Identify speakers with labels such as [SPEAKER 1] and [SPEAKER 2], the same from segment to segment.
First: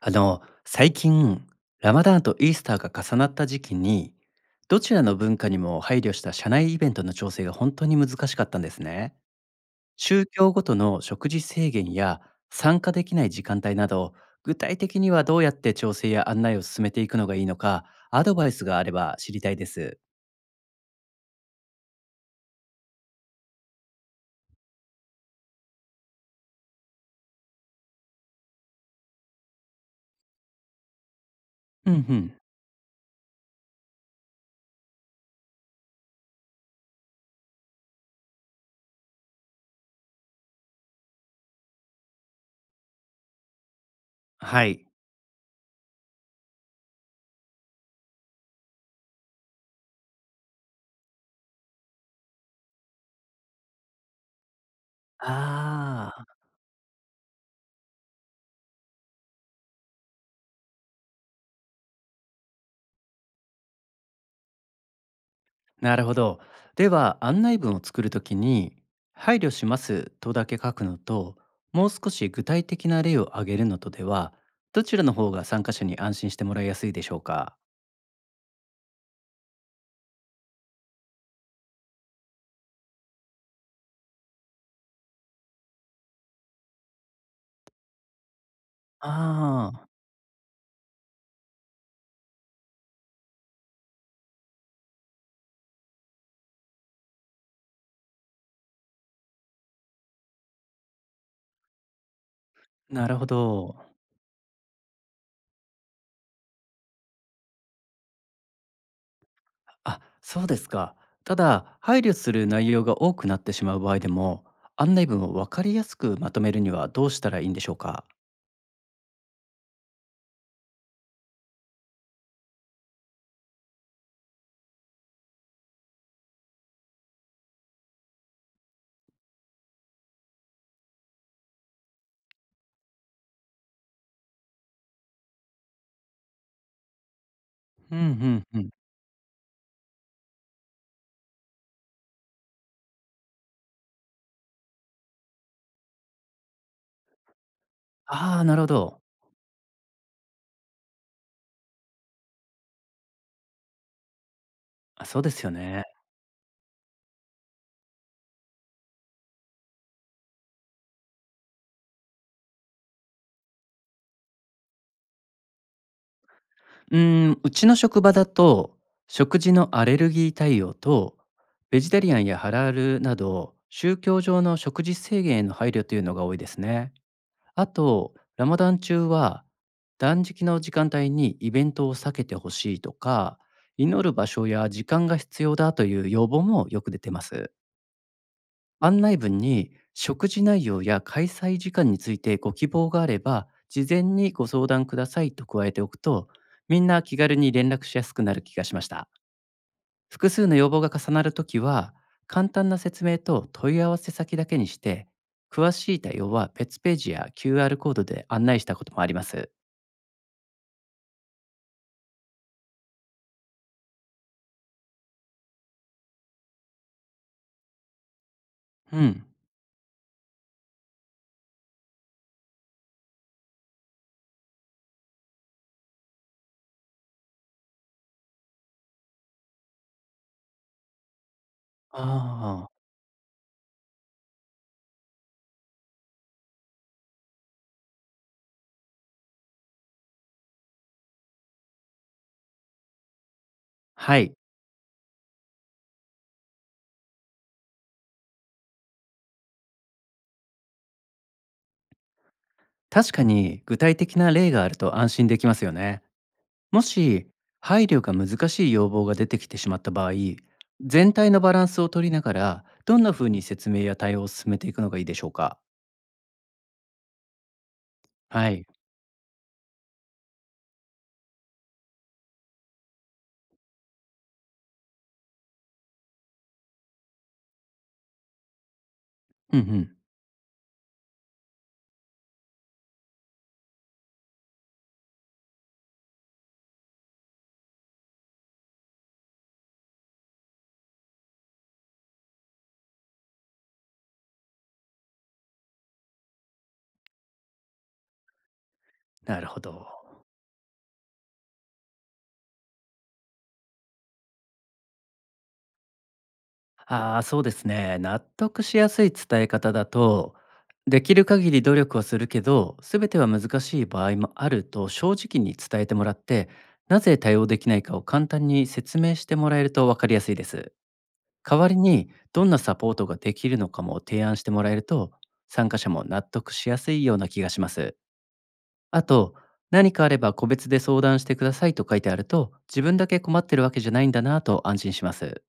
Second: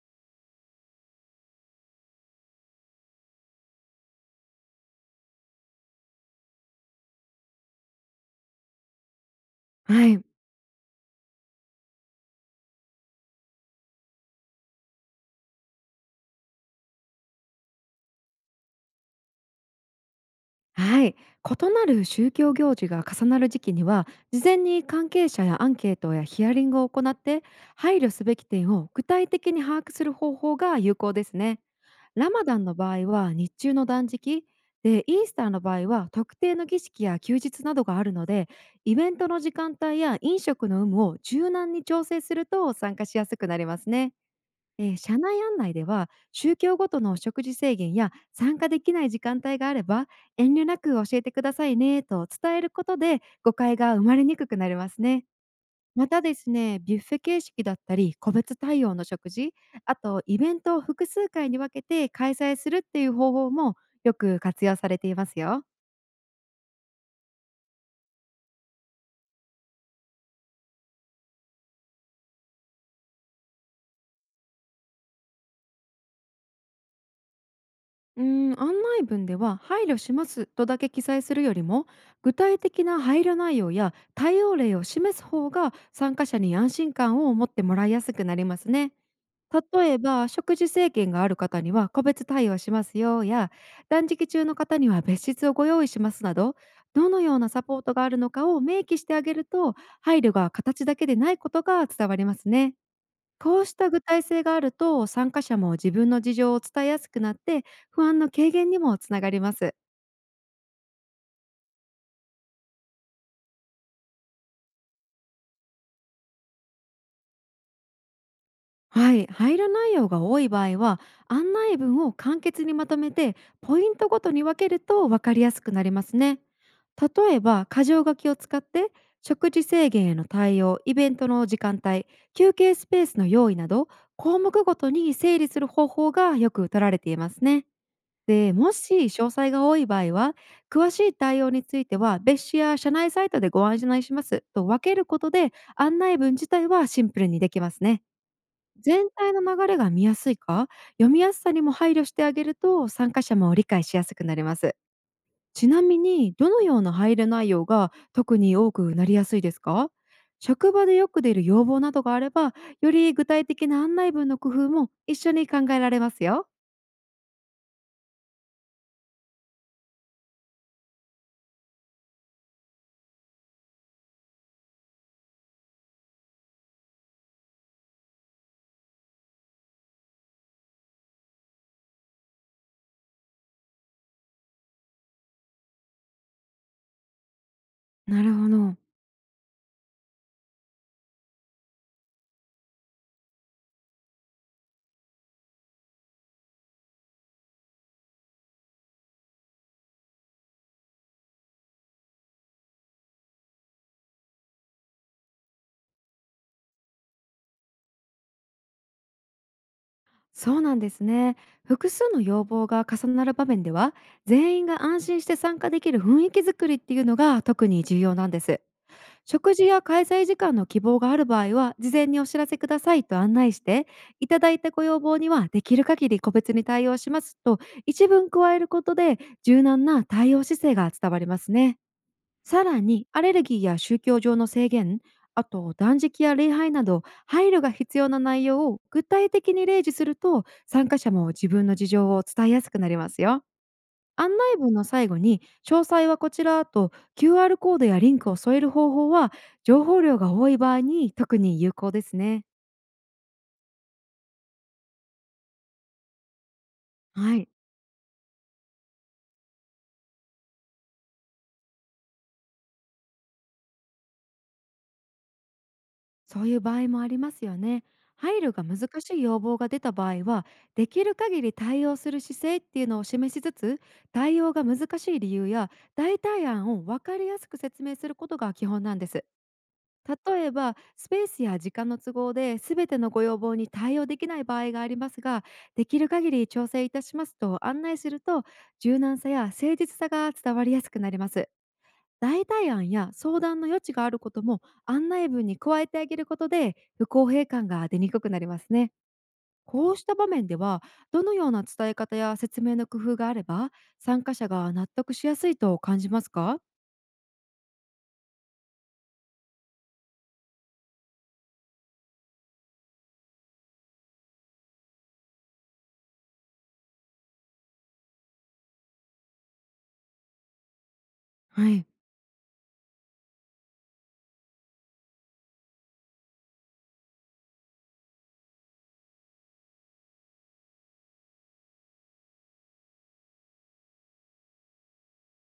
[SPEAKER 1] 最近、ラマダーンとイースターが重なった時期に、どちらの文化にも配慮した社内イベントの調整が本当に難しかったんですね。
[SPEAKER 2] はい、
[SPEAKER 1] 宗教ごとの食事制限や参加できない時間帯など、具体的にはどうやって調整や案内を進めていくのがいいのか、アドバイスがあれば知りたいです。
[SPEAKER 2] はい、異なる宗教行事が重なる時期には事前に関係者やアンケートやヒアリングを行って、配慮すべき点を具体的に把握する方法が有効ですね。
[SPEAKER 1] うんう
[SPEAKER 2] ラ
[SPEAKER 1] ん。
[SPEAKER 2] マダンの場合は日中の断食で、イースターの場合は特定の儀式や休日などがあるので、イベントの時間帯や飲食の有無を柔軟に調整すると参加しやすくなりますね。
[SPEAKER 1] はい。
[SPEAKER 2] 社内案内では、宗教ごとの食事制限や参加できない時間帯があれば遠慮なく教えてくださいねと伝えることで、誤解が生まれにくくなりますね。ま
[SPEAKER 1] あ
[SPEAKER 2] たで
[SPEAKER 1] あ。
[SPEAKER 2] すね、ビュッフェ形式だったり個別対応の食事、あとイベントを複数回に分けて開催するっていう方法もよく活用されていますよ。
[SPEAKER 1] なるほど。では案内文を作るときに「配慮します」とだけ書くのと、もう少し具体的な例を挙げるのとでは、どちらの方が参加者に安心してもらいやすいでしょうか？
[SPEAKER 2] うー案内文では配慮しますとだけ記載するよりも、具体的な配慮内容や対応例を示す方が参加者に安心感を持ってもらいやすくなりますね。
[SPEAKER 1] ああ、
[SPEAKER 2] 例えば、食事制限がある方には個別対応しますよや、断食中の方には別室をご用意しますなど、どのようなサポートがあるのかを明記してあげると、配慮が形だけでないことが伝わりますね。
[SPEAKER 1] ーなるほ
[SPEAKER 2] こうし
[SPEAKER 1] ど。
[SPEAKER 2] た具体性があると、参加者も自分の事情を伝えやすくなって、不安の軽減にもつながります。
[SPEAKER 1] あ、そうですか。ただ配慮する内容が多くなってしまう場合でも、案内文を分かりやすくまとめるにはどうしたらいいんでしょうか？
[SPEAKER 2] はい、入る内容が多い場合は案内文を簡潔にまとめて、ポイントごとに分けると分かりやすくなりますね。例えば箇条書きを使って、食事制限への対応、イベントの時間帯、休憩スペースの用意など項目ごとに整理する方法がよく取られていますね。
[SPEAKER 1] うんうん
[SPEAKER 2] で、
[SPEAKER 1] うん。
[SPEAKER 2] もし詳細が多い場合は、詳しい対応については別紙や社内サイトでご案内しますと分けることで、案内文自体はシンプルにできますね。
[SPEAKER 1] ああ、なるほど。
[SPEAKER 2] 全体の流れが見やすいか、読みやすさにも配慮してあげると参加者も理解しやすくなります。
[SPEAKER 1] あ、そうですよ
[SPEAKER 2] ちな
[SPEAKER 1] ね。
[SPEAKER 2] みに、どのような配慮内容が特に多くなりやすいですか？職場でよく出る要望などがあれば、より具体的な案内文の工夫も一緒に考えられますよ。
[SPEAKER 1] うーん、うちの職場だと、食事のアレルギー対応と、ベジタリアンやハラールなど、宗教上の食事制限への配慮というのが多いですね。あと、ラマダン中は、断食の時間帯にイベントを避けてほしいとか、祈る場所や時間が必要だという要望もよく出てます。
[SPEAKER 2] なるほど。
[SPEAKER 1] 案内文に食事内容や開催時間についてご希望があれば、事前にご相談くださいと加えておくと、みんな気軽に連絡しやすくなる気がしました。複数の要望が重なるときは、簡単な説明と問い合わせ先だけにして、詳しい対応は別ページや QR コードで案内したこともあります。
[SPEAKER 2] そうなんですね。複数の要望が重なる場面では、全員が安心して参加できる雰囲気づくりっていうのが特に重要なんです。
[SPEAKER 1] うん。
[SPEAKER 2] 食事や開催時間の希望がある場合は事前にお知らせくださいと案内して、いただいたご要望にはできる限り個別に対応しますと一文加えることで、柔軟な対応姿勢が伝わりますね。
[SPEAKER 1] あ
[SPEAKER 2] さ
[SPEAKER 1] あ。
[SPEAKER 2] らにアレルギーや宗教上の制限、あと断食や礼拝など配慮が必要な内容を具体的に例示すると、参加者も自分の事情を伝えやすくなりますよ。
[SPEAKER 1] はい。
[SPEAKER 2] 案内文の最後に「詳細はこちら」と QR コードやリンクを添える方法は、情報量が多い場合に特に有効ですね。
[SPEAKER 1] 確かに具体的な例があると安心できますよね。もし
[SPEAKER 2] はい、
[SPEAKER 1] 配慮が難しい要望が出てきてしまった場合、全体のバランスを取りながらどんな風に説明や対応を進めていくのがいいでしょうか？
[SPEAKER 2] そういう場合もありますよね。配
[SPEAKER 1] は
[SPEAKER 2] 慮が
[SPEAKER 1] い。
[SPEAKER 2] 難しい要望が出た場合は、できる限り対応する姿勢っていうのを示しつつ、対応が難しい理由や代替案を分かりやすく説明することが基本なんです。
[SPEAKER 1] うんうん。
[SPEAKER 2] 例えば、スペースや時間の都合で全てのご要望に対応できない場合がありますが、できる限り調整いたしますと案内すると、柔軟さや誠実さが伝わりやすくなります。代替案や相談の余地があることも案内文に加えてあげることで、不公平感が出にくくなりますね。
[SPEAKER 1] なるほど。
[SPEAKER 2] こうした場面では、どのような伝え方や説明の工夫があれば参加者が納得しやすいと感じますか？
[SPEAKER 1] ああ、そうですね。納得しやすい伝え方だと、できる限り努力はするけど全ては難しい場合もあると正直に伝えてもらって、なぜ対応できないかを簡単に説明してもらえると分かりやすいです。代わ
[SPEAKER 2] は
[SPEAKER 1] り
[SPEAKER 2] い、
[SPEAKER 1] にどんなサポートができるのかも提案してもらえると、参加者も納得しやすいような気がします。あと、何かあれば個別で相談してくださいと書いてあると、自分だけ困ってるわけじゃないんだなと安心します。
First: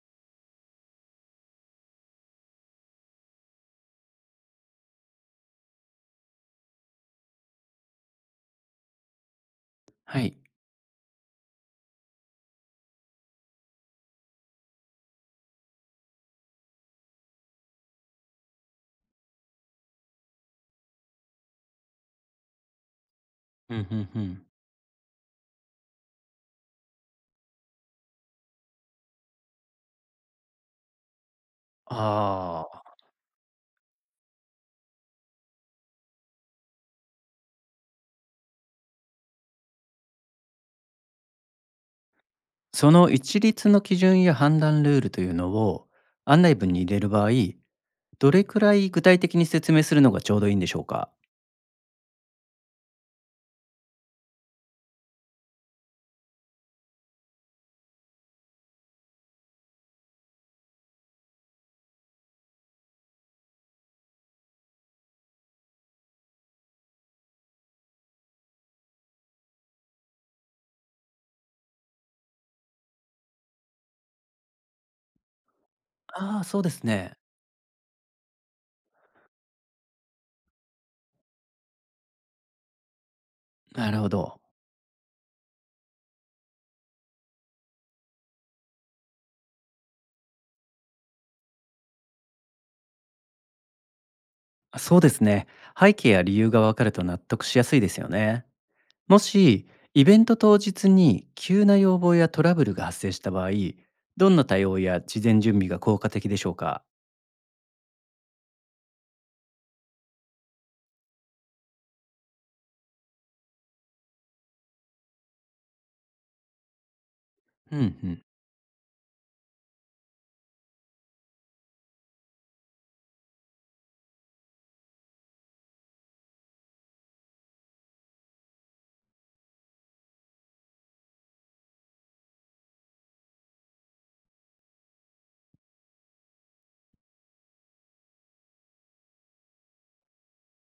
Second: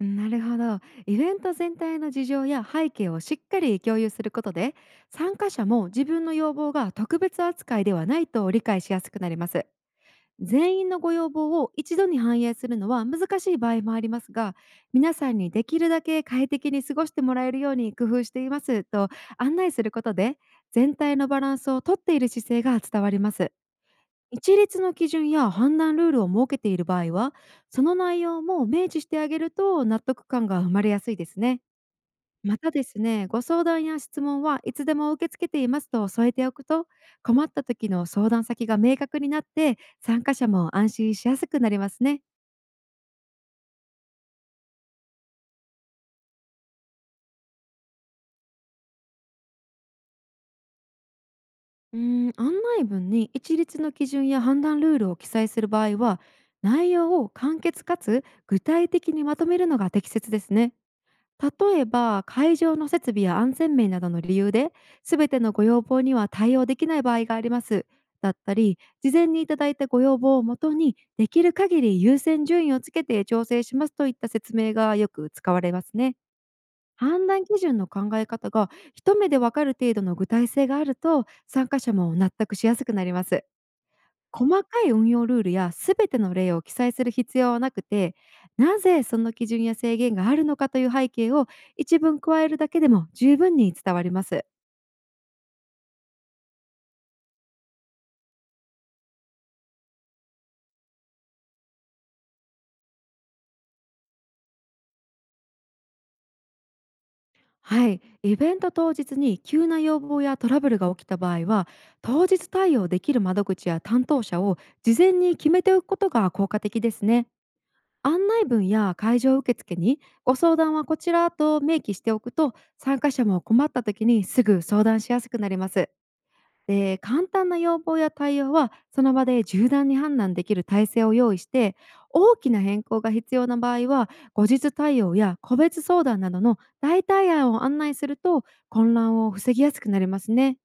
[SPEAKER 2] なるほど。イベント全体の事情や背景をしっかり共有することで、参加者も自分の要望が特別扱いではないと理解しやすくなります。
[SPEAKER 1] はい。
[SPEAKER 2] 全員のご要望を一度に反映するのは難しい場合もありますが、皆さんにできるだけ快適に過ごしてもらえるように工夫していますと案内することで、全体のバランスをとっている姿勢が伝わります。
[SPEAKER 1] うんうんうん。
[SPEAKER 2] 一律の基準や判断ルールを設けている場合は、その内容も明示してあげると納得感が生まれやすいですね。ま
[SPEAKER 1] あ
[SPEAKER 2] たで
[SPEAKER 1] あ。
[SPEAKER 2] すね、ご相談や質問はいつでも受け付けていますと添えておくと、困った時の相談先が明確になって参加者も安心しやすくなりますね。
[SPEAKER 1] その一律の基準や判断ルールというのを案内文に入れる場合、どれくらい具体的に説明するのがちょうどいいんでしょうか？
[SPEAKER 2] うー案内文に一律の基準や判断ルールを記載する場合は、内容を簡潔かつ具体的にまとめるのが適切ですね。例えば、会場の設備や安全面などの理由で全てのご要望には対応できない場合がありますだったり、事前にいただいたご要望をもとにできる限り優先順位をつけて調整しますといった説明がよく使われますね。
[SPEAKER 1] ああー、そうですね。
[SPEAKER 2] 判断基準の考え方が一目でわかる程度の具体性があると、参加者も納得しやすくなります。
[SPEAKER 1] なるほど。
[SPEAKER 2] 細かい運用ルールやすべての例を記載する必要はなくて、なぜその基準や制限があるのかという背景を一文加えるだけでも十分に伝わります。
[SPEAKER 1] あ、そうですね。背景や理由がわかると納得しやすいですよね。もし、イベント当日に急な要望やトラブルが発生した場合、どんな対応や事前準備が効果的でしょうか？
[SPEAKER 2] はい、イベント当日に急な要望やトラブルが起きた場合は、当日対応できる窓口や担当者を事前に決めておくことが効果的ですね。
[SPEAKER 1] うんうん。
[SPEAKER 2] 案内文や会場受付にご相談はこちらと明記しておくと、参加者も困った時にすぐ相談しやすくなります。で、簡単な要望や対応はその場で柔軟に判断できる体制を用意して、大きな変更が必要な場合は、後日対応や個別相談などの代替案を案内すると混乱を防ぎやすくなりますね。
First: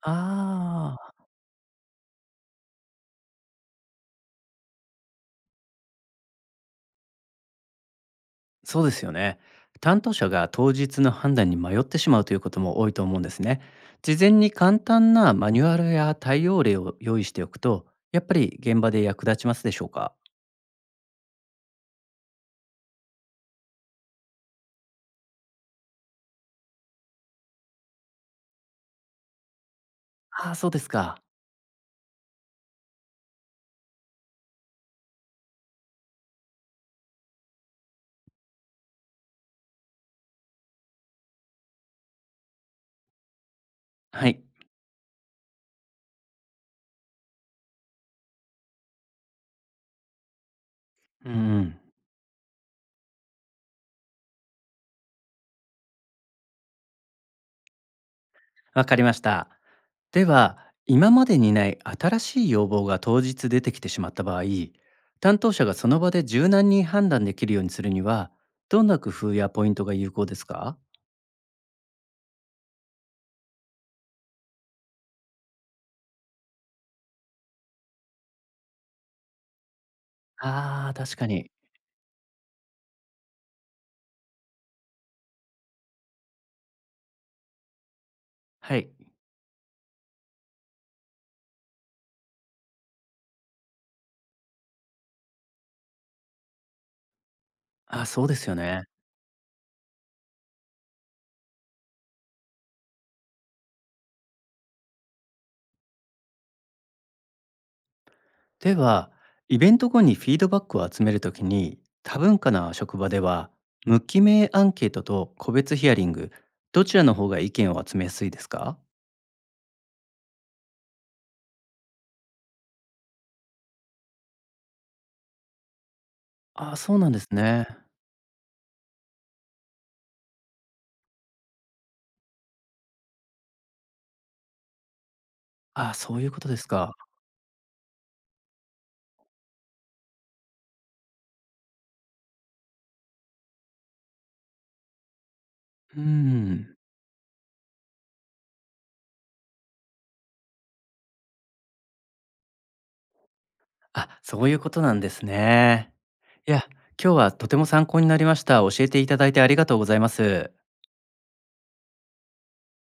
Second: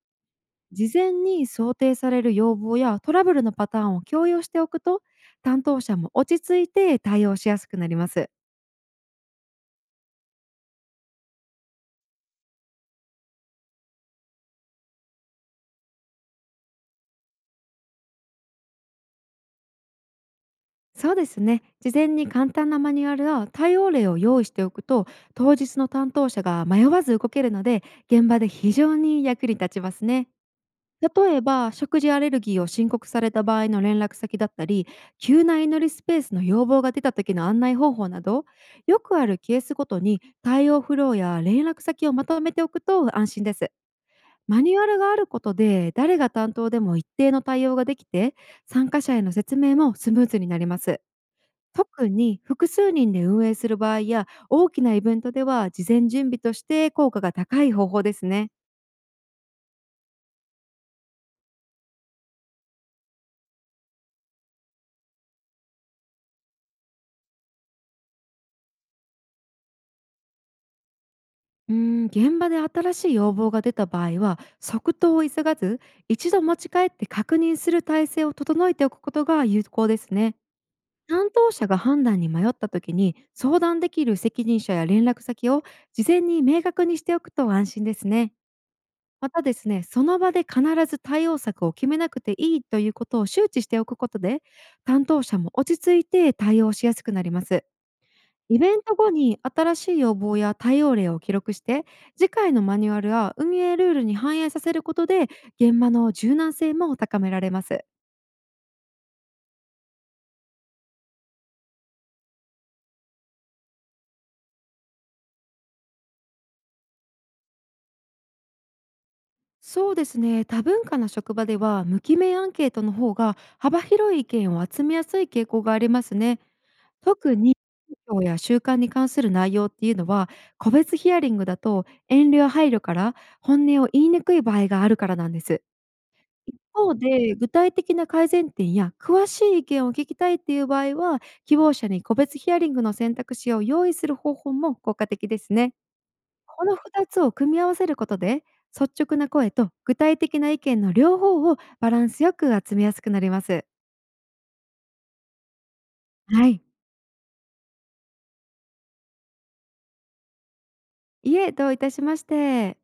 [SPEAKER 2] 事
[SPEAKER 1] あ
[SPEAKER 2] 前
[SPEAKER 1] あ、
[SPEAKER 2] に想定される要望やトラブルのパターンを共有しておくと、担当者も落ち着いて対応しやすくなります。
[SPEAKER 1] そうですよね。担当者が当日の判断に迷ってしまうということも多いと思うんですね。事前に簡単なマニュアルや対応例を用意しておくと、やっぱり現場で役立ちますでしょうか？
[SPEAKER 2] そうですね。事前に簡単なマニュアルや対応例を用意しておくと、当日の担当者が迷わず動けるので、現場で非常に役に立ちますね。
[SPEAKER 1] ああー、そうですか。
[SPEAKER 2] 例えば、食事アレルギーを申告された場合の連絡先だったり、急な祈りスペースの要望が出た時の案内方法など、よくあるケースごとに対応フローや連絡先をまとめておくと安心です。
[SPEAKER 1] はい。
[SPEAKER 2] マニュアルがあることで、誰が担当でも一定の対応ができて、参加者への説明もスムーズになります。
[SPEAKER 1] うんうん。
[SPEAKER 2] 特に複数人で運営する場合や大きなイベントでは、事前準備として効果が高い方法ですね。
[SPEAKER 1] わかりました。では、今までにない新しい要望が当日出てきてしまった場合、担当者がその場で柔軟に判断できるようにするには、どんな工夫やポイントが有効ですか？
[SPEAKER 2] 現場で新しい要望が出た場合は、即答を急がず一度持ち帰って確認する体制を整えておくことが有効ですね。
[SPEAKER 1] ああー、確か
[SPEAKER 2] 担当
[SPEAKER 1] に。
[SPEAKER 2] 者が判断に迷った時に相談できる責任者や連絡先を事前に明確にしておくと安心ですね。
[SPEAKER 1] はい。
[SPEAKER 2] またですね、その場で必ず対応策を決めなくていいということを周知しておくことで、担当者も落ち着いて対応しやすくなります。
[SPEAKER 1] あ、そうですよ
[SPEAKER 2] イベン
[SPEAKER 1] ね。
[SPEAKER 2] ト後に新しい要望や対応例を記録して、次回のマニュアルや運営ルールに反映させることで、現場の柔軟性も高められます。
[SPEAKER 1] では、イベント後にフィードバックを集めるときに、多文化な職場では、無記名アンケートと個別ヒアリング、どちらの方が意見を集めやすいですか？
[SPEAKER 2] そうですね、多文化な職場では無記名アンケートの方が幅広い意見を集めやすい傾向がありますね。
[SPEAKER 1] あー、そうなんです
[SPEAKER 2] 特に、
[SPEAKER 1] ね。
[SPEAKER 2] 宗教や習慣に関する内容っていうのは、個別ヒアリングだと遠慮や配慮から本音を言いにくい場合があるからなんです。
[SPEAKER 1] ああ、そういうことで
[SPEAKER 2] 一
[SPEAKER 1] すか。
[SPEAKER 2] 方で、具体的な改善点や詳しい意見を聞きたいっていう場合は、希望者に個別ヒアリングの選択肢を用意する方法も効果的ですね。
[SPEAKER 1] う
[SPEAKER 2] この
[SPEAKER 1] ん。
[SPEAKER 2] 2つを組み合わせることで、率直な声と具体的な意見の両方をバランスよく集めやすくなります。
[SPEAKER 1] あ、そういうことなんですね。
[SPEAKER 2] は
[SPEAKER 1] い
[SPEAKER 2] い。
[SPEAKER 1] や、今日はとても参考になりました。教えていただいてありがとうございます。
[SPEAKER 2] いえ、どういたしまして。